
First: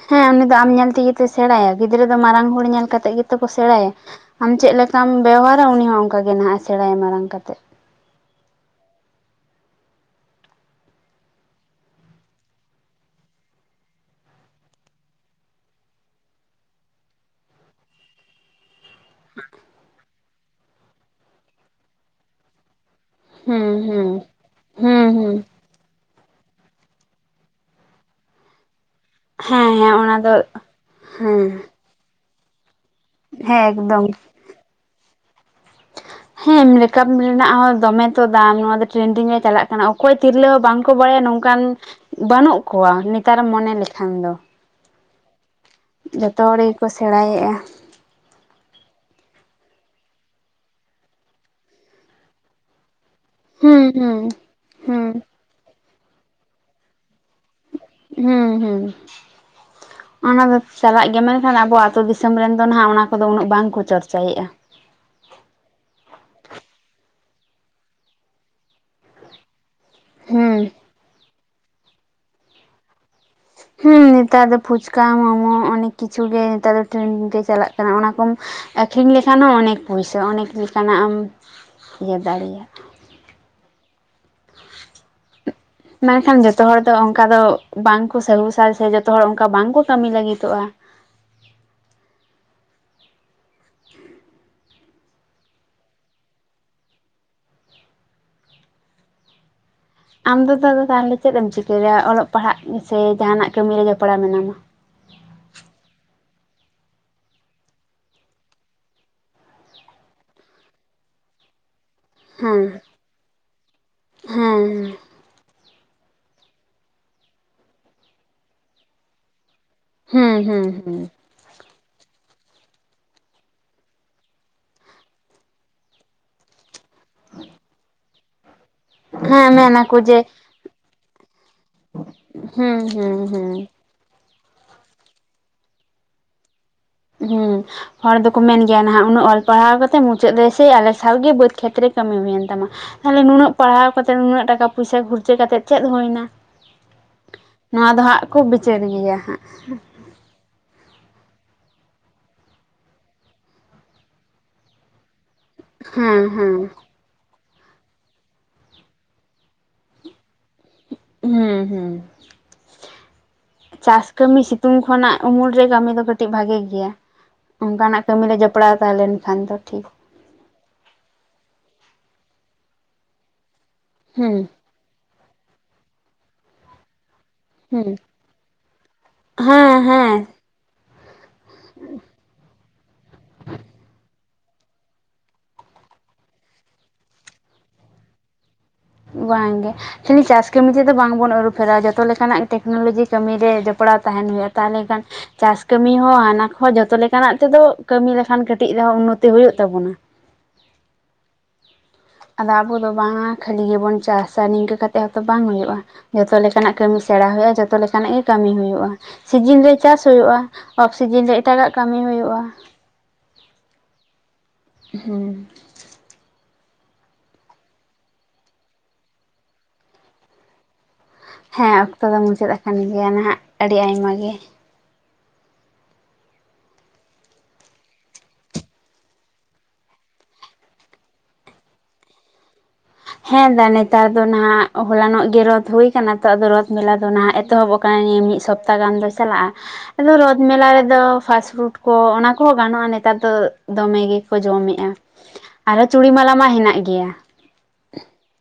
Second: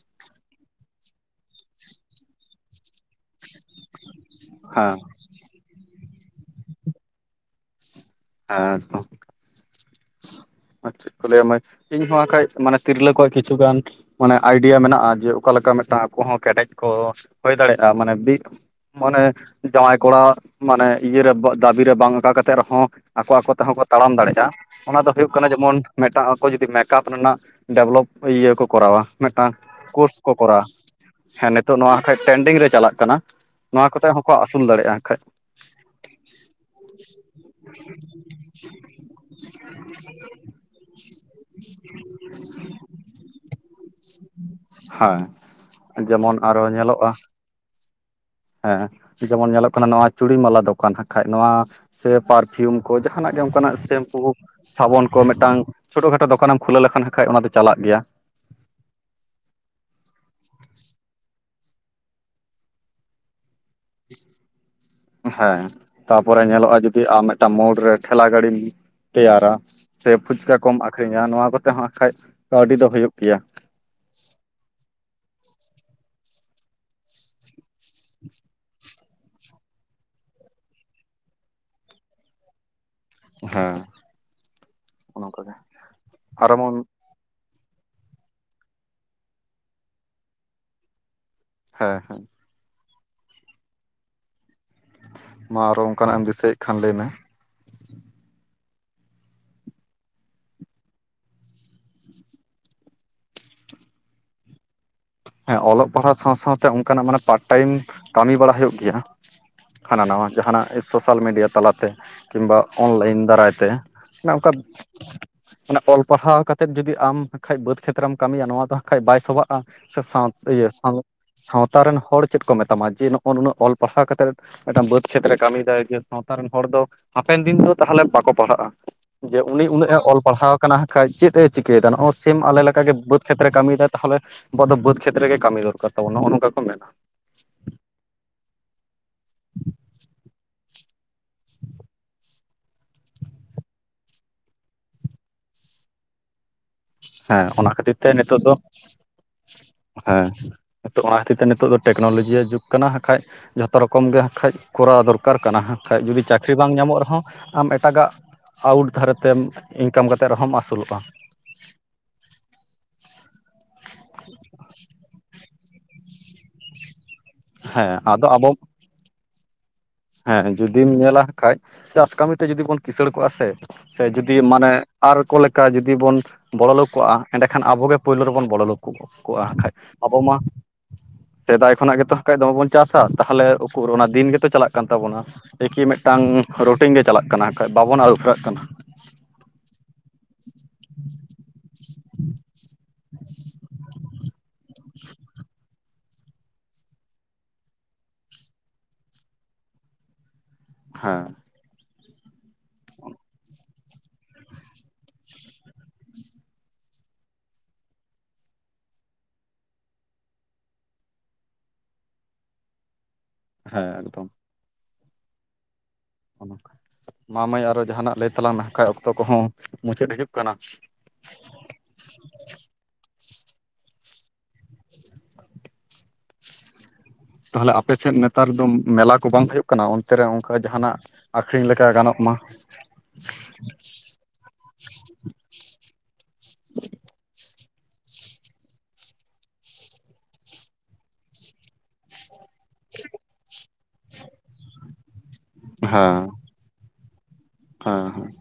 ᱦᱮᱸ ᱩᱱᱤ ᱫᱚ ᱟᱢ ᱧᱮᱞ ᱛᱮᱜᱮ ᱛᱚ ᱥᱮᱲᱟᱭᱟ ᱜᱤᱫᱽᱨᱟᱹ ᱫᱚ ᱢᱟᱨᱟᱝ ᱦᱚᱲ ᱧᱮᱞ ᱠᱟᱛᱮᱜ ᱜᱮᱛᱚ ᱠᱚ ᱥᱮᱲᱟᱭᱟ, ᱟᱢ ᱪᱮᱫ ᱦᱮᱸ ᱞᱮᱠᱟᱢ ᱵᱮᱣᱦᱟᱨᱟ ᱩᱱᱤ ᱦᱚᱸ ᱚᱝᱠᱟ ᱜᱮ ᱱᱟᱦᱟᱜ ᱮ ᱥᱮᱬᱟᱭ ᱢᱟᱨᱟᱝ ᱠᱟᱛᱮ, ᱟᱨ ᱦᱚᱸ ᱟᱨ ᱪᱮᱫ ᱠᱚ ᱞᱟᱹᱭᱟ ᱢᱟᱹᱭ ᱤᱧ ᱦᱚᱸ ᱵᱟᱠᱷᱟᱡ ᱢᱟᱱᱮ ᱛᱤᱨᱞᱟᱹ ᱠᱚᱣᱟᱜ ᱠᱤᱪᱷᱩᱜᱟᱱ ᱢᱟᱱᱮ ᱟᱭᱰᱤᱭᱟ ᱢᱮᱱᱟᱜ ᱟ ᱡᱮ ᱚᱠᱟᱮᱠᱟ ᱢᱤᱫᱴᱟᱱ ᱟᱠᱚ ᱦᱚᱸ ᱠᱮᱴᱮᱡ ᱠᱚ ᱦᱩᱭ ᱫᱟᱲᱮᱭᱟᱜ ᱟ ᱢᱟᱱᱮ ᱵᱤ, ᱢᱟᱱᱮ ᱡᱟᱶᱟᱭ ᱠᱚᱲᱟ ᱢᱟᱱᱮ ᱤᱭᱮ ᱨᱮ ᱫᱟᱹᱵᱤ ᱨᱮ ᱵᱟᱝ ᱟᱠᱟ ᱠᱟᱛᱮᱜ ᱨᱮᱦᱚᱸ ᱟᱠᱚ ᱟᱠᱚ ᱦᱩᱸ ᱛᱮᱦᱚᱸ ᱠᱚ ᱦᱩᱸ ᱛᱟᱲᱟᱢ ᱫᱟᱲᱮᱭᱟᱜ ᱟ, ᱚᱱᱟ ᱦᱩᱸ ᱫᱚ ᱦᱩᱭᱩᱜ ᱦᱩᱸ ᱠᱟᱱᱟ ᱡᱮᱢᱚᱱ, ᱢᱤᱫᱴᱟᱝ ᱟᱠᱚ ᱡᱩᱫᱤ ᱢᱮᱠᱟᱯ ᱨᱮᱱᱟᱜ ᱰᱮᱵᱷᱞᱚᱯ ᱤᱭᱟᱹ ᱠᱚ ᱠᱚᱨᱟᱣᱟ᱾ ᱢᱤᱫᱴᱟᱝ ᱦᱮᱸ ᱦᱮᱸ ᱚᱱᱟ ᱠᱳᱨᱥ ᱠᱚ ᱫᱚ ᱠᱚᱨᱟᱣᱟ, ᱦᱮᱸ ᱱᱤᱛᱚᱜ ᱱᱚᱣᱟ ᱴᱨᱮᱱᱰᱤᱝ ᱨᱮ ᱪᱟᱞᱟᱜ ᱠᱟᱱᱟ ᱦᱮᱸ ᱱᱚᱣᱟ ᱮᱠᱫᱚᱢ ᱠᱚᱛᱮ ᱦᱚᱸᱠᱚ ᱟᱹᱥᱩᱞ ᱫᱟᱲᱮᱜᱼᱟ ᱠᱷᱟᱡ, ᱦᱮᱸ ᱢᱨᱮᱠᱟᱯ ᱨᱮᱱᱟᱜ ᱦᱚᱸ ᱫᱚᱢᱮ ᱛᱚ ᱫᱟᱢ, ᱱᱚᱣᱟ ᱫᱚ ᱴᱨᱮᱱᱰᱤᱝ ᱨᱮ ᱪᱟᱞᱟᱜ ᱠᱟᱱᱟ᱾ ᱚᱠᱚᱭ ᱛᱤᱨᱞᱟᱹ ᱦᱚᱸ ᱵᱟᱝᱠᱚ ᱵᱟᱲᱟᱭᱟ ᱱᱚᱝᱠᱟᱱ ᱵᱟᱹᱱᱩᱜ ᱠᱚᱣᱟ ᱱᱮᱛᱟᱨᱮᱢ ᱢᱚᱱᱮ ᱞᱮᱠᱷᱟᱱ ᱫᱚ᱾ ᱦᱚᱭ ᱡᱮᱢᱚᱱ ᱟᱨᱚ ᱧᱮᱞᱚᱜᱼᱟ ᱮᱜ-ᱟ, ᱦᱮᱸ ᱡᱮᱢᱚᱱ ᱧᱮᱞᱚᱜ ᱠᱟᱱᱟ ᱱᱚᱣᱟ ᱪᱩᱲᱤ ᱢᱟᱞᱟ ᱫᱚᱠᱟᱱ ᱦᱟᱸᱜᱠᱷᱟᱡ ᱱᱚᱣᱟ ᱥᱮ, ᱯᱟᱨᱯᱷᱤᱭᱩᱢ ᱠᱚ, ᱡᱟᱦᱟᱱᱟᱜ ᱜᱮ ᱚᱱᱠᱟᱱᱟᱜ ᱦᱩᱸ ᱦᱩᱸ ᱥᱮᱢᱯᱩ ᱥᱟᱵᱚᱱ ᱦᱩᱸ ᱠᱚ ᱢᱤᱫᱴᱟᱝ ᱪᱷᱳᱴᱳ ᱠᱷᱟᱴᱳ ᱫᱚᱠᱟᱱᱮᱢ ᱠᱷᱩᱞᱟᱹᱣ ᱞᱮᱠᱷᱟᱱ ᱦᱟᱸᱜ ᱠᱷᱟᱡ ᱚᱱᱟ ᱫᱚ ᱪᱟᱞᱟᱜ ᱜᱮᱭᱟ, ᱦᱩᱸ ᱦᱩᱸ ᱾ ᱚᱱᱟ ᱫᱚ ᱪᱟᱞᱟᱜ ᱜᱮᱭᱟ ᱢᱮᱱᱠᱷᱟᱱ ᱟᱵᱚ ᱟᱛᱳ ᱫᱤᱥᱚᱢ ᱨᱮᱱ ᱫᱚ ᱱᱟᱦᱟᱸᱜ ᱚᱱᱟ ᱠᱚᱫᱚ ᱩᱱᱟᱹᱜ ᱵᱟᱝ ᱠᱚ ᱪᱚᱨᱪᱟᱭᱮᱫᱼᱟ᱾ ᱦᱮᱸ᱾ ᱛᱟᱨᱯᱚᱨᱮ ᱧᱮᱞᱚᱜ-ᱟ ᱡᱩᱫᱤ ᱟᱢ ᱢᱤᱫᱴᱟᱝ ᱢᱳᱲ ᱨᱮ ᱴᱷᱮᱞᱟ ᱜᱟᱹᱰᱤᱢ ᱛᱮᱭᱟᱨᱟ ᱥᱮ ᱯᱷᱩᱪᱠᱟ ᱦᱩᱸ ᱠᱚᱢ ᱟᱹᱠᱷᱨᱤᱧᱟ ᱱᱚᱣᱟ ᱠᱚᱛᱮ ᱦᱚᱸ ᱵᱟᱠᱷᱟᱡ ᱠᱟᱹᱣᱰᱤ ᱫᱚ ᱦᱩᱭᱩᱜ ᱜᱮᱭᱟ᱾ ᱦᱩᱸ ᱱᱮᱛᱟᱨ ᱫᱚ ᱯᱷᱩᱪᱠᱟ ᱢᱳᱢᱳ ᱚᱱᱮᱠ ᱠᱤᱪᱷᱩ ᱜᱮ ᱱᱮᱛᱟᱨ ᱫᱚ ᱴᱨᱮᱱᱰᱤᱝ ᱨᱮ ᱪᱟᱞᱟᱜ ᱠᱟᱱᱟ ᱚᱱᱟ ᱠᱚ ᱟᱹᱠᱷᱨᱤᱧ ᱞᱮᱠᱷᱟᱱ ᱦᱚᱸ ᱚᱱᱮᱠ ᱯᱩᱭᱥᱟ, ᱚᱱᱮᱠ ᱞᱮᱠᱟᱱᱟᱜ ᱮᱢ ᱤᱭᱟᱹ ᱫᱟᱲᱮᱭᱟᱜ-ᱟ᱾ ᱦᱮᱸ᱾ ᱚᱱᱟ ᱚᱝᱠᱟ ᱜᱮ᱾ ᱢᱮᱱᱠᱷᱟᱱ ᱟᱨᱚ ᱡᱚᱛᱚ ᱵᱚᱱ ᱦᱚᱲ ᱫᱚ ᱚᱱᱠᱟ ᱫᱚ ᱵᱟᱝ ᱠᱚ ᱥᱟᱹᱦᱩᱥᱟ ᱥᱮ ᱡᱚᱛᱚ ᱦᱚᱲ ᱚᱱᱠᱟ ᱵᱟᱝᱠᱚ ᱠᱟᱹᱢᱤ ᱞᱟᱹᱜᱤᱫᱚᱜ-ᱟ᱾ ᱦᱮᱸ ᱦᱮᱸ᱾ ᱢᱟ ᱟᱨᱚ ᱚᱱᱠᱟᱱᱟᱜ ᱮᱢ ᱫᱤᱥᱟᱹᱭᱮᱫ ᱠᱷᱟᱱ ᱞᱟᱹᱭ ᱢᱮ᱾ ᱟᱢ ᱫᱚ ᱫᱟᱫᱟ ᱛᱟᱦᱚᱞᱮ ᱪᱮᱫ ᱮᱢ ᱪᱤᱠᱟᱹᱭᱫᱟ? ᱚᱞᱚᱜ ᱯᱟᱲᱦᱟᱜ ᱥᱮ ᱡᱟᱦᱟᱸᱱᱟᱜ ᱠᱟᱹᱢᱤ ᱨᱮ ᱡᱚᱯᱲᱟᱣ ᱢᱮᱱᱟᱢᱟ? ᱦᱮᱸ ᱚᱞᱚᱜ ᱯᱟᱲᱦᱟᱣ ᱥᱟᱶ ᱥᱟᱶᱛᱮ ᱚᱱᱠᱟᱱᱟᱜ ᱢᱟᱱᱮ ᱯᱟᱨᱴ ᱴᱟᱭᱤᱢ ᱠᱟᱹᱢᱤ ᱵᱟᱲᱟ ᱦᱩᱭᱩᱜ ᱜᱮᱭᱟ᱾ ᱦᱟᱱᱟᱸ ᱱᱟᱣᱟ ᱡᱟᱦᱟᱸᱱᱟᱜ ᱥᱳᱥᱟᱞ ᱢᱤᱰᱤᱭᱟ ᱛᱟᱞᱟᱛᱮ ᱦᱮᱸ ᱠᱤᱝᱵᱟ ᱚᱱᱞᱟᱭᱤᱱ ᱫᱟᱨᱟᱭ ᱛᱮ, ᱚᱱᱮ ᱚᱝᱠᱟ ᱦᱮᱸ ᱢᱟᱱᱮ ᱚᱞ ᱯᱟᱲᱦᱟᱣ ᱠᱟᱛᱮᱫ ᱡᱩᱫᱤ ᱟᱢ ᱦᱟᱸᱠᱷᱟᱡ ᱵᱟᱹᱫᱽ ᱠᱷᱮᱛᱨᱮᱢ ᱠᱟᱹᱢᱤᱭᱟ, ᱱᱚᱣᱟ ᱫᱚ ᱦᱟᱸᱠᱷᱟᱡ ᱵᱟᱭ ᱥᱚᱵᱷᱟᱜᱼᱟ᱾ ᱥᱮ ᱥᱟᱶ ᱦᱮᱸ ᱦᱮᱸ ᱤᱭᱟᱹ ᱥᱟᱶ ᱦᱮᱸ ᱥᱟᱶᱛᱟ ᱨᱮᱱ ᱦᱚᱲ ᱪᱮᱫ ᱠᱚ ᱢᱮᱛᱟᱢᱟ ᱡᱮ ᱱᱚᱜ-ᱚᱭ ᱱᱩᱱᱟᱹᱜ ᱚᱞ ᱯᱟᱲᱦᱟᱣ ᱠᱟᱛᱮᱫ ᱢᱮᱫᱴᱟᱝ ᱵᱟᱹᱫ ᱠᱷᱮᱛᱨᱮ ᱠᱟᱹᱢᱤᱭᱮᱫᱟᱭ ᱡᱮ ᱥᱟᱶᱛᱟ ᱨᱮᱱ ᱦᱚᱲ ᱫᱚ ᱦᱟᱯᱮᱱ ᱫᱤᱱ ᱫᱚ ᱛᱟᱦᱚᱞᱮ ᱵᱟᱠᱚ ᱯᱟᱲᱦᱟᱜᱼᱟ᱾ ᱡᱮ ᱦᱮᱸ ᱩᱱᱤ ᱩᱱᱟᱹᱜ ᱢᱮᱱᱟᱠᱚ ᱮ ᱡᱮ ᱚᱞ ᱯᱟᱲᱦᱟᱣ ᱠᱟᱱᱟ ᱦᱟᱸᱜᱠᱷᱟᱡ ᱪᱮᱫ-ᱮ ᱪᱤᱠᱟᱹᱭᱫᱟ ᱱᱚᱜ-ᱚᱭ ᱥᱮᱢ ᱟᱞᱮ ᱦᱩᱸ ᱞᱮᱠᱟᱜᱮ ᱦᱩᱸ ᱵᱟᱹᱫ ᱠᱷᱮᱛᱨᱮ ᱦᱩᱸ ᱠᱟᱹᱢᱤᱭᱫᱟ᱾ ᱛᱟᱦᱚᱞᱮ ᱟᱵᱚ ᱫᱚ ᱵᱟᱹᱫ ᱠᱷᱮᱛ ᱨᱮᱜᱮ ᱠᱟᱹᱢᱤ ᱫᱚᱨᱠᱟᱨ ᱛᱟᱵᱚ ᱱᱚᱜ-ᱚ ᱱᱚᱝᱠᱟ ᱠᱚ ᱢᱮᱱᱟ᱾ ᱦᱩᱸ᱾ ᱦᱚᱲ ᱫᱚᱠᱚ ᱢᱮᱱ ᱜᱮᱭᱟ ᱱᱟᱦᱟᱸᱜ ᱩᱱᱟᱹᱜ ᱦᱚᱲ ᱫᱚ ᱠᱚ ᱢᱮᱱᱟ ᱜᱮᱭᱟ ᱱᱟᱦᱟᱸᱜ ᱩᱱᱟᱹᱜ ᱚᱞ ᱯᱟᱲᱦᱟᱣ ᱠᱟᱛᱮ ᱢᱩᱪᱟᱹᱫ ᱨᱮ ᱥᱮᱭ ᱟᱞᱮ ᱥᱟᱶᱜᱮ ᱵᱟᱹᱫ ᱠᱷᱮᱛᱨᱮ ᱠᱟᱹᱢᱤ ᱦᱩᱭᱮᱱ ᱛᱟᱢᱟ᱾ ᱛᱟᱦᱞᱮ ᱱᱩᱱᱟᱹᱜ ᱯᱟᱲᱦᱟᱣ ᱠᱟᱛᱮ ᱱᱩᱱᱟᱹᱜ ᱴᱟᱠᱟ ᱯᱚᱭᱥᱟ ᱠᱷᱚᱨᱪᱟ ᱠᱟᱛᱮᱜ ᱪᱮᱫ ᱦᱩᱭᱱᱟ᱾ ᱦᱮᱸ ᱚᱱᱟ ᱱᱚᱣᱟ ᱠᱷᱟᱹᱛᱤᱨ ᱫᱚ ᱛᱮ ᱦᱟᱸᱜ ᱠᱚ ᱱᱤᱛᱚᱜ ᱫᱚ ᱵᱤᱪᱟᱹᱨ ᱜᱮᱭᱟ ᱦᱟᱸᱜ᱾ ᱦᱮᱸ᱾ ᱱᱤᱛᱳᱜ ᱚᱱᱟ ᱠᱷᱟᱹᱛᱤᱨ ᱛᱮ ᱱᱤᱛᱚᱜ ᱫᱚ ᱴᱮᱠᱱᱳᱞᱚᱡᱤᱭᱟ ᱡᱩᱜ ᱠᱟᱱᱟ ᱦᱟᱸᱠᱷᱟᱡ ᱡᱷᱚᱛᱚ ᱨᱚᱠᱚᱢ ᱜᱮ ᱦᱟᱸᱠᱷᱟᱡ ᱠᱚᱨᱟᱣ ᱫᱚᱨ ᱠᱟᱨ ᱠᱟᱱᱟ ᱦᱟᱸᱠᱷᱟᱡ ᱦᱮᱸ ᱡᱩᱫᱤ ᱪᱟᱹᱠᱨᱤ ᱦᱮᱸ ᱵᱟᱝ ᱧᱟᱢᱚᱜ ᱨᱮᱦᱚᱸ ᱟᱢ ᱮᱴᱟᱜᱟᱜ ᱟᱣᱩᱴ ᱫᱷᱟᱨᱮᱛᱮᱢ ᱤᱱᱠᱟᱢ ᱠᱟᱛᱮᱫ ᱨᱮᱦᱚᱸᱢ ᱟᱹᱥᱩᱞᱚᱜᱼᱟ᱾ ᱦᱩᱸ ᱦᱩᱸ ᱪᱟᱥ ᱠᱟᱹᱢᱤ ᱥᱤᱛᱩᱝ ᱠᱷᱚᱱᱟᱜ ᱩᱢᱩᱞ ᱨᱮ ᱠᱟᱹᱢᱤ ᱫᱚ ᱠᱟᱹᱴᱤᱡ ᱵᱷᱟᱜᱮ ᱜᱮᱭᱟ, ᱦᱮᱸ ᱚᱝᱠᱟᱱᱟᱜ ᱠᱟᱹᱢᱤ ᱟᱫᱚ ᱨᱮ ᱟᱵᱚ ᱡᱚᱯᱲᱟᱣ ᱛᱟᱦᱮᱸ ᱞᱮᱱᱠᱷᱟᱱ ᱫᱚ ᱴᱷᱤᱠ ᱦᱮᱸ ᱡᱩᱫᱤᱢ ᱧᱮᱞᱟ ᱦᱟᱠᱷᱟᱱᱡ ᱪᱟᱥ ᱠᱟᱹᱢᱤᱛᱮ ᱡᱩᱫᱤ ᱵᱚᱱ ᱠᱤᱥᱟᱹᱲ ᱠᱚᱜᱼᱟ ᱥᱮ, ‌ ᱥᱮ ᱡᱩᱫᱤ ᱦᱩᱸ ᱢᱟᱱᱮ ᱟᱨ ᱠᱚ ᱞᱮᱠᱟ ᱡᱩᱫᱤ ᱵᱚᱱ ᱵᱚᱬᱚ ᱞᱳᱠ ᱠᱚᱜᱼᱟ ᱮᱸᱰᱮ ᱠᱷᱟᱱ ᱦᱩᱸ ᱟᱵᱚᱜᱮ ᱯᱳᱭᱞᱳ ᱨᱮᱵᱚᱱ ᱵᱚᱞᱚ ᱞᱮᱠᱚ ᱠᱚᱜᱼᱟ ᱟᱠᱷᱟᱡ, ᱦᱮᱸ ᱦᱮᱸ ᱟᱵᱚ ᱢᱟ ᱥᱮᱫᱟᱭ ᱠᱷᱚᱱᱟᱜ ᱜᱮᱛᱚ ᱦᱟᱠᱷᱟᱡ ᱫᱚᱢᱮᱵᱚᱱ ᱪᱟᱥᱟ ᱛᱟᱦᱚᱞᱮ ᱩᱠᱩᱨ ᱚᱱᱟ ᱫᱤᱱ ᱜᱮᱛᱚ ᱪᱟᱞᱟᱜ ᱠᱟᱱ ᱛᱟᱵᱚᱱᱟ ᱮᱠᱤ ᱢᱤᱫᱴᱟᱝ ᱨᱩᱴᱤᱝ ᱜᱮ ᱪᱟᱞᱟᱜ ᱠᱟᱱᱟ ᱦᱟᱠᱷᱟᱡ ᱵᱟᱵᱚᱱ ᱟᱹᱨᱩ ᱯᱷᱮᱨᱟᱜ ᱠᱟᱱᱟ᱾ ᱵᱟᱝᱜᱮ ᱠᱷᱟᱹᱞᱤ ᱪᱟᱥ ᱠᱟᱹᱢᱤ ᱛᱮᱫᱚ ᱵᱟᱝᱵᱚᱱ ᱟᱹᱨᱩ ᱯᱷᱮᱨᱼᱟ ᱡᱚᱛᱚ ᱞᱮᱠᱟᱱᱟᱜ ᱴᱮᱠᱱᱳᱞᱚᱡᱤ ᱠᱟᱹᱢᱤ ᱨᱮ ᱡᱚᱯᱲᱟᱣ ᱛᱟᱦᱮᱸᱱ ᱦᱩᱭᱩᱜᱼᱟ ᱛᱟᱦᱚᱞᱮ ᱠᱷᱟᱱ ᱪᱟᱥ ᱠᱟᱹᱢᱤ ᱦᱚᱸ ᱦᱟᱱᱟ ᱦᱚᱸ ᱡᱚᱛᱚ ᱞᱮᱠᱟᱱᱟᱜ ᱛᱮᱫᱚ ᱠᱟᱹᱢᱤ ᱞᱮᱠᱷᱟᱱ ᱠᱟᱹᱴᱤᱡ ᱨᱮᱦᱚᱸ ᱩᱱᱱᱚᱛᱤ ᱦᱩᱭᱩᱜ ᱛᱟᱵᱚᱱᱟ᱾ ᱦᱮᱸ᱾ ᱟᱫᱚ ᱟᱵᱚ ᱫᱚ ᱵᱟᱝᱟ ᱠᱷᱟᱹᱞᱤ ᱜᱮᱵᱚᱱ ᱪᱟᱥᱟ ᱱᱤᱝᱠᱟᱹ ᱠᱟᱛᱮᱫ ᱦᱚᱸᱛᱚ ᱵᱟᱝ ᱦᱩᱭᱩᱜᱼᱟ᱾ ᱡᱷᱚᱛᱚ ᱞᱮᱠᱟᱱᱟᱜ ᱠᱟᱹᱢᱤ ᱥᱮᱬᱟ ᱦᱩᱭᱩᱜᱼᱟ, ᱡᱚᱛᱚ ᱞᱮᱠᱟᱱᱟᱜ ᱜᱮ ᱠᱟᱹᱢᱤ ᱦᱩᱭᱩᱜᱼᱟ᱾ ᱥᱤᱡᱤᱱ ᱨᱮ ᱪᱟᱥ ᱦᱩᱭᱩᱜᱼᱟ, ᱚᱯᱷ ᱥᱤᱡᱤᱱ ᱨᱮ ᱮᱴᱟᱜᱟᱜ ᱠᱟᱹᱢᱤ ᱦᱩᱭᱩᱜᱼᱟ᱾ ᱦᱮᱸ ᱮᱠᱫᱚᱢ᱾ ᱦᱩᱸ᱾ ᱢᱟ ᱢᱟᱹᱭ ᱟᱨᱚ ᱡᱟᱦᱟᱱᱟᱜ ᱞᱟᱹᱭ ᱛᱟᱞᱟᱝ ᱢᱮ ᱦᱟᱠᱷᱟᱡ ᱚᱠᱛᱚ ᱠᱚᱦᱚᱸ ᱢᱩᱪᱟᱹᱫ ᱦᱤᱡᱩᱜ ᱠᱟᱱᱟ᱾ ᱦᱮᱸ ᱚᱠᱛᱚ ᱫᱚ ᱢᱩᱪᱟᱹᱫ ᱟᱠᱟᱱ ᱜᱮᱭᱟ ᱱᱟᱦᱟᱜ ᱟᱹᱰᱤ ᱟᱭᱢᱟ ᱜᱮ ᱛᱟᱦᱚᱞᱮ ᱟᱯᱮᱥᱮᱫ ᱱᱮᱛᱟᱨ ᱫᱚ ᱢᱮᱞᱟ ᱠᱚ ᱵᱟᱝ ᱦᱩᱭᱩᱜ ᱠᱟᱱᱟ ᱚᱱᱛᱮ ᱨᱮ ᱚᱱᱠᱟ ᱡᱟᱦᱟᱱᱟᱜ? ᱟᱠᱷᱨᱤᱧ ᱞᱮᱠᱟ ᱜᱟᱱᱚᱜ ᱢᱟ ᱦᱮᱸ ᱫᱟ ᱱᱮᱛᱟᱨ ᱫᱚ ᱱᱟᱦᱟᱜ ᱦᱚᱞᱟᱱᱚᱜ ᱜᱮ ᱨᱫᱽ ᱦᱳ ᱟᱠᱟᱱᱟ ᱛᱚ ᱟᱫᱚ ᱨᱚᱛ ᱢᱮᱞᱟ ᱫᱚ ᱱᱟᱦᱟᱜ ᱮᱛᱚᱦᱚᱵ ᱠᱟᱱᱟ ᱢᱤᱫ ᱥᱚᱯᱛᱟᱦ ᱜᱟᱱ ᱫᱚ ᱪᱟᱞᱟᱜᱼᱟ ᱟᱫᱚ ᱨᱳᱫ ᱢᱮᱞᱟ ᱨᱮᱫᱚ ᱯᱷᱟᱥᱯᱩᱰ ᱠᱚ ᱚᱱᱟ ᱠᱚᱦᱚᱸ ᱜᱟᱱᱚᱜᱼᱟ ᱱᱮᱛᱟᱨ ᱫᱚ ᱫᱚᱢᱮ ᱜᱮᱠᱚ ᱡᱚᱢᱮᱜᱼᱟ ᱟᱨᱚ ᱪᱩᱲᱤ ᱢᱟᱞᱟ ᱢᱟ ᱦᱮᱱᱟᱜ ᱜᱮᱭᱟ ᱦᱮᱸ ᱦᱮᱸ